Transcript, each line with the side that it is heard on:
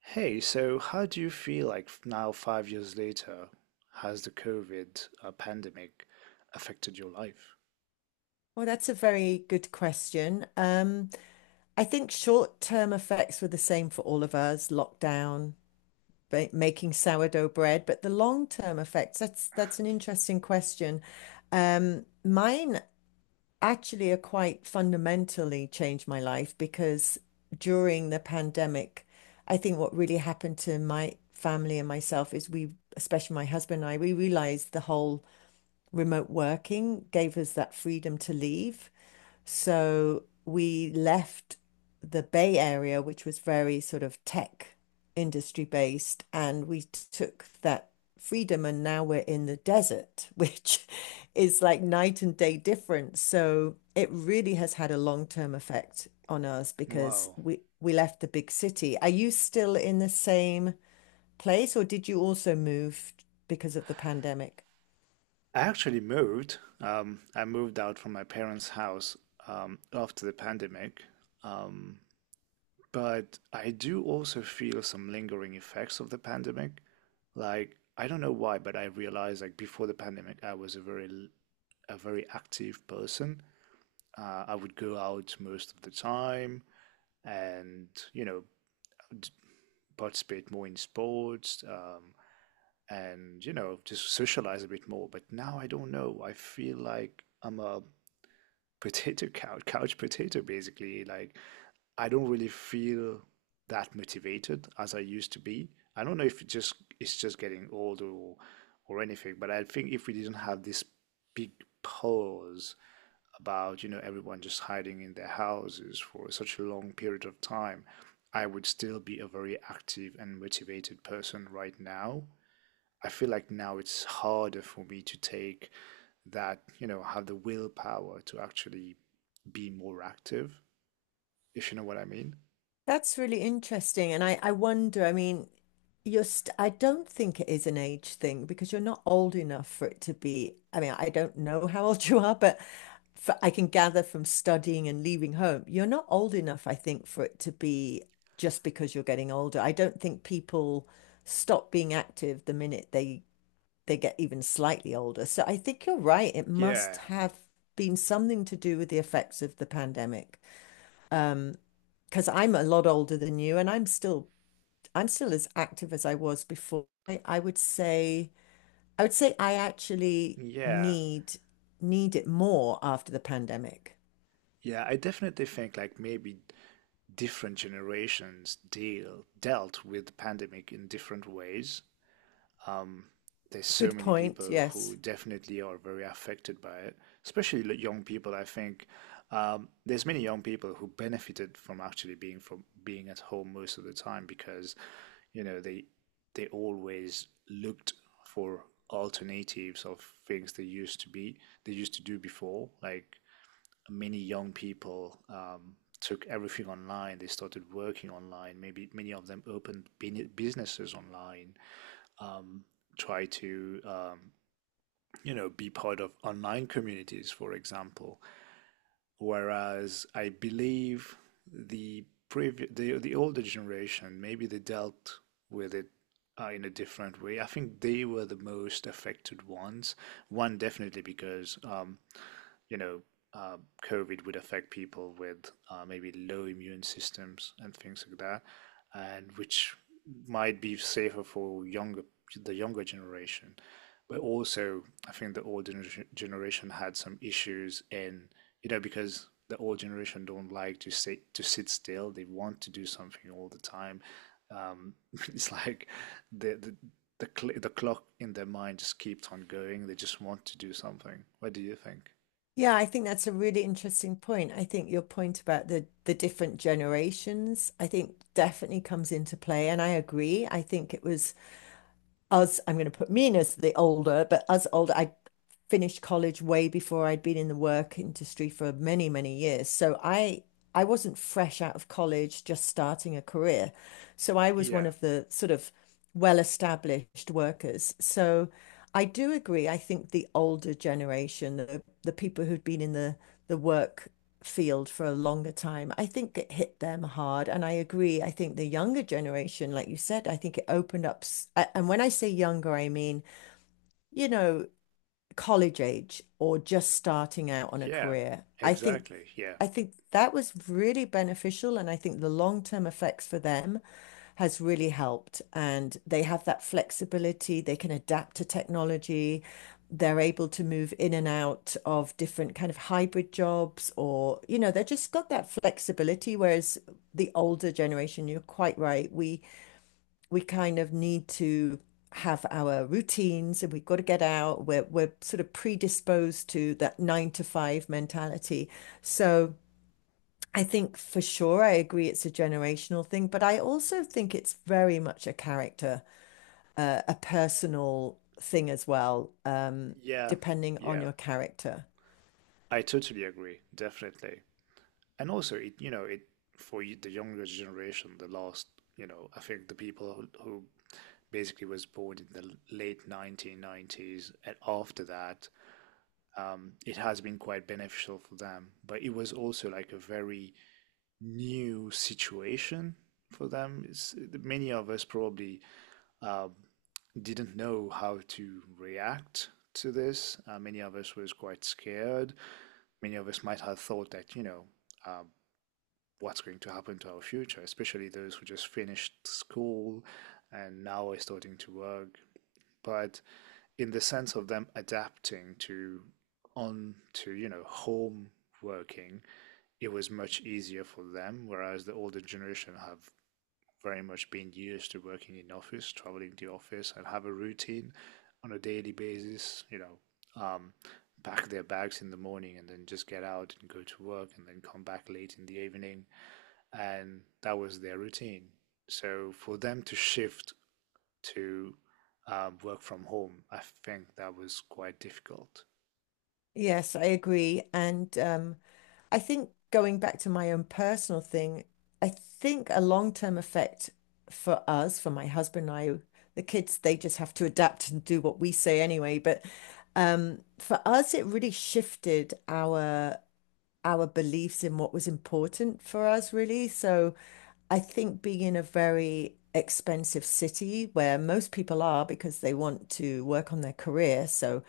right: Hey, so how do you feel like now, 5 years later, has the COVID pandemic affected your life?
left: Well, that's a very good question. I think short-term effects were the same for all of us, lockdown, making sourdough bread, but the long-term effects, that's an interesting question. Mine actually are quite fundamentally changed my life because during the pandemic, I think what really happened to my family and myself is we, especially my husband and I, we realized the whole remote working gave us that freedom to leave. So we left the Bay Area, which was very sort of tech industry based, and we took that freedom. And now we're in the desert, which is like night and day difference. So it really has had a long-term effect on us because
right: Wow.
left: we left the big city. Are you still in the same place, or did you also move because of the pandemic?
right: I actually moved. I moved out from my parents' house after the pandemic. Um, but I do also feel some lingering effects of the pandemic. Like, I don't know why, but I realized like before the pandemic, I was a very active person. I would go out most of the time, and you know participate more in sports, and you know just socialize a bit more. But now I don't know. I feel like I'm a potato couch couch potato basically. Like I don't really feel that motivated as I used to be. I don't know if it's just getting older or anything, but I think if we didn't have this big pause about you know everyone just hiding in their houses for such a long period of time, I would still be a very active and motivated person right now. I feel like now it's harder for me to take that, you know, have the willpower to actually be more active, if you know what I mean.
left: That's really interesting. And I wonder, I mean, you're st I don't think it is an age thing because you're not old enough for it to be. I mean, I don't know how old you are, but for, I can gather from studying and leaving home, you're not old enough, I think, for it to be just because you're getting older. I don't think people stop being active the minute they get even slightly older. So I think you're right. It must
right: Yeah,
left: have been something to do with the effects of the pandemic because I'm a lot older than you and I'm still as active as I was before. I would say I would say I actually
right: yeah,
left: need need it more after the pandemic.
right: yeah. I definitely think like maybe different generations dealt with the pandemic in different ways. Um, there's so
left: Good
right: many
left: point.
right: people who
left: Yes.
right: definitely are very affected by it, especially young people. I think there's many young people who benefited from actually being from being at home most of the time because, you know, they always looked for alternatives of things they used to do before, like many young people took everything online. They started working online. Maybe many of them opened businesses online. Um, Try to you know be part of online communities, for example. Whereas I believe the older generation maybe they dealt with it in a different way. I think they were the most affected ones. One definitely because you know, uh, COVID would affect people with maybe low immune systems and things like that, and which might be safer for younger the younger generation. But also, I think the old generation had some issues in you know because the old generation don't like to sit still. They want to do something all the time. Um, it's like the, the the clock in their mind just keeps on going. They just want to do something. What do you think?
left: Yeah, I think that's a really interesting point. I think your point about the different generations, I think definitely comes into play, and I agree. I think it was us, I'm going to put me in as the older, but us older, I finished college way before I'd been in the work industry for many, many years. So I wasn't fresh out of college, just starting a career. So I was one
right: Yeah,
left: of the sort of well-established workers. So I do agree. I think the older generation, the people who'd been in the work field for a longer time, I think it hit them hard. And I agree. I think the younger generation, like you said, I think it opened up. And when I say younger, I mean, you know, college age or just starting out on a
right: yeah,
left: career.
right: exactly. Yeah,
left: I think that was really beneficial, and I think the long-term effects for them has really helped. And they have that flexibility, they can adapt to technology, they're able to move in and out of different kind of hybrid jobs, or you know, they just got that flexibility. Whereas the older generation, you're quite right, we kind of need to have our routines and we've got to get out. We're sort of predisposed to that nine to five mentality. So I think for sure I agree it's a generational thing, but I also think it's very much a character, a personal thing as well,
right: yeah,
left: depending on
right: yeah.
left: your character.
right: I totally agree, definitely. And also, it you know, it for y- the younger generation, the last, you know, I think the people who basically was born in the l- late 1990s and after that, it has been quite beneficial for them. But it was also like a very new situation for them. It's, many of us probably um, didn't know how to react to this. Many of us was quite scared. Many of us might have thought that, you know, what's going to happen to our future, especially those who just finished school and now are starting to work. But in the sense of them adapting to on to, you know, home working, it was much easier for them, whereas the older generation have very much been used to working in office, traveling to office, and have a routine on a daily basis. You know, pack their bags in the morning and then just get out and go to work and then come back late in the evening, and that was their routine. So for them to shift to work from home, I think that was quite difficult.
left: Yes, I agree. And I think going back to my own personal thing, I think a long-term effect for us, for my husband and I, the kids, they just have to adapt and do what we say anyway. But for us, it really shifted our beliefs in what was important for us, really. So I think being in a very expensive city where most people are because they want to work on their career, so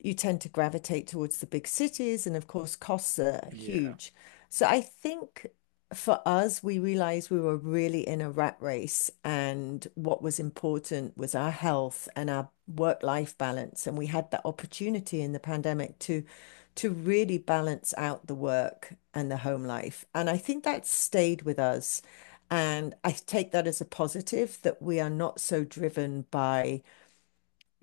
left: you tend to gravitate towards the big cities, and of course, costs are
right: Yeah,
left: huge. So I think for us, we realized we were really in a rat race, and what was important was our health and our work-life balance. And we had that opportunity in the pandemic to really balance out the work and the home life. And I think that stayed with us. And I take that as a positive that we are not so driven by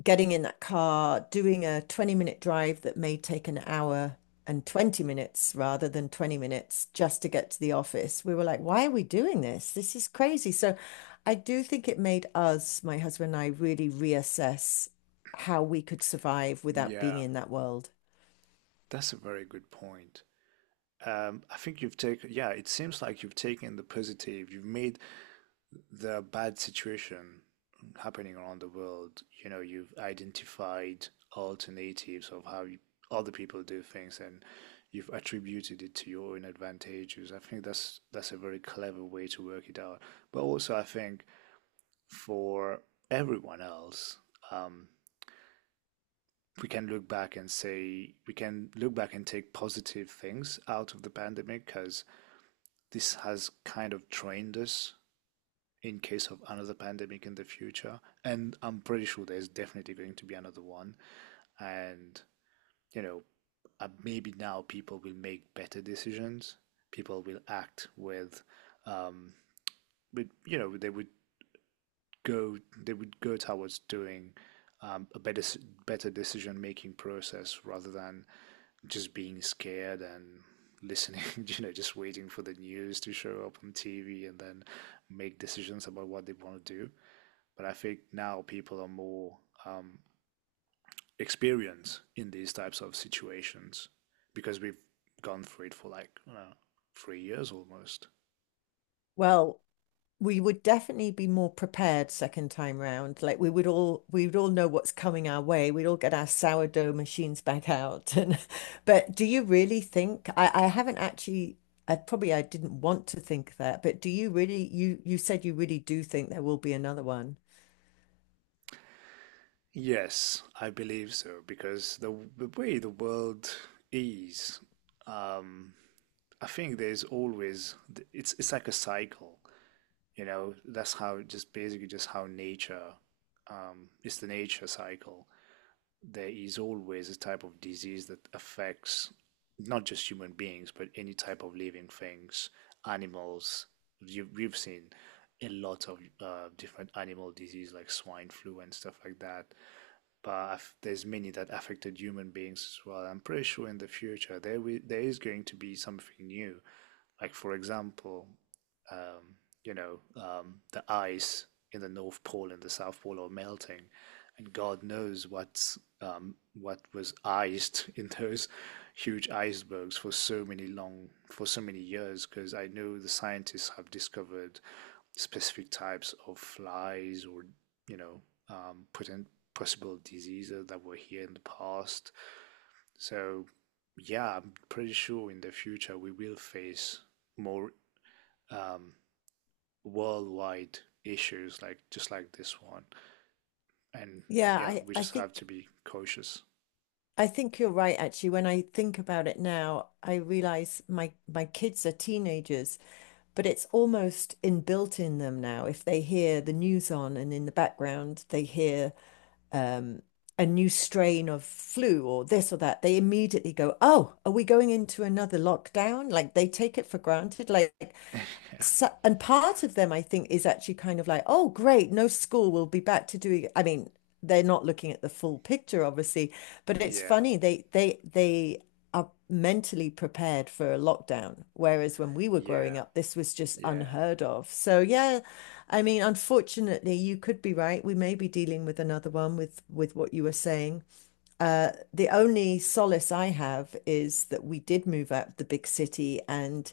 left: getting in that car, doing a 20-minute drive that may take an hour and 20 minutes rather than 20 minutes just to get to the office. We were like, why are we doing this? This is crazy. So I do think it made us, my husband and I, really reassess how we could survive without being
right: yeah,
left: in that world.
right: that's a very good point. I think you've taken, yeah, it seems like you've taken the positive, you've made the bad situation happening around the world, you know, you've identified alternatives of how you, other people do things, and you've attributed it to your own advantages. I think that's a very clever way to work it out. But also I think for everyone else, um, we can look back and take positive things out of the pandemic because this has kind of trained us in case of another pandemic in the future, and I'm pretty sure there's definitely going to be another one. And, you know, maybe now people will make better decisions. People will act um, with you know, go they would go towards doing a better decision making process rather than just being scared and listening, you know, just waiting for the news to show up on TV and then make decisions about what they want to do. But I think now people are more um, experienced in these types of situations because we've gone through it for like I don't know, 3 years almost.
left: Well, we would definitely be more prepared second time round. Like we would all know what's coming our way. We'd all get our sourdough machines back out. And but do you really think I haven't actually I probably I didn't want to think that, but do you really you said you really do think there will be another one?
right: Yes, I believe so because the way the world is, um, I think there's always it's like a cycle. You know, that's how just basically just how nature is the nature cycle. There is always a type of disease that affects not just human beings, but any type of living things, animals. You, we've seen a lot of different animal disease like swine flu and stuff like that. But there's many that affected human beings as well. I'm pretty sure in the future there is going to be something new. Like for example, um, you know, the ice in the North Pole and the South Pole are melting, and God knows what's what was iced in those huge icebergs for so many long for so many years. Because I know the scientists have discovered specific types of flies or you know potent possible diseases that were here in the past. So yeah, I'm pretty sure in the future we will face more um, worldwide issues like just like this one, and
left: Yeah,
right: yeah,
left: I
right: we
left: I
right: just have to
left: think
right: be cautious.
left: I think you're right actually. When I think about it now, I realize my kids are teenagers but it's almost inbuilt in them now. If they hear the news on and in the background they hear um, a new strain of flu or this or that, they immediately go, "Oh, are we going into another lockdown?" Like they take it for granted. Like so, and part of them, I think, is actually kind of like, oh, great, no school, we'll be back to doing. I mean, they're not looking at the full picture, obviously, but it's
right: Yeah,
left: funny they are mentally prepared for a lockdown, whereas when we were growing
right: yeah,
left: up, this was just
right: yeah.
left: unheard of. So yeah, I mean, unfortunately, you could be right. We may be dealing with another one with what you were saying. The only solace I have is that we did move out of the big city and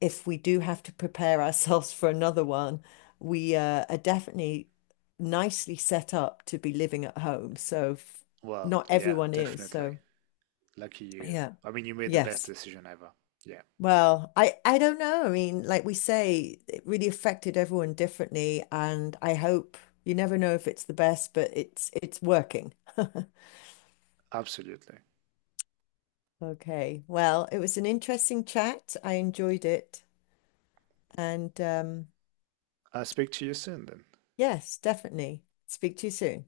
left: if we do have to prepare ourselves for another one, we are definitely nicely set up to be living at home. So
right: Well,
left: not
right: yeah,
left: everyone is.
right: definitely.
left: So
right: Lucky you.
left: yeah,
right: I mean, you made the best
left: yes.
right: decision ever. Yeah,
left: Well, I don't know. I mean, like we say, it really affected everyone differently, and I hope you never know if it's the best, but it's working.
right: absolutely.
left: Okay. Well, it was an interesting chat. I enjoyed it, and
right: I'll speak to you soon then.
left: yes, definitely. Speak to you soon.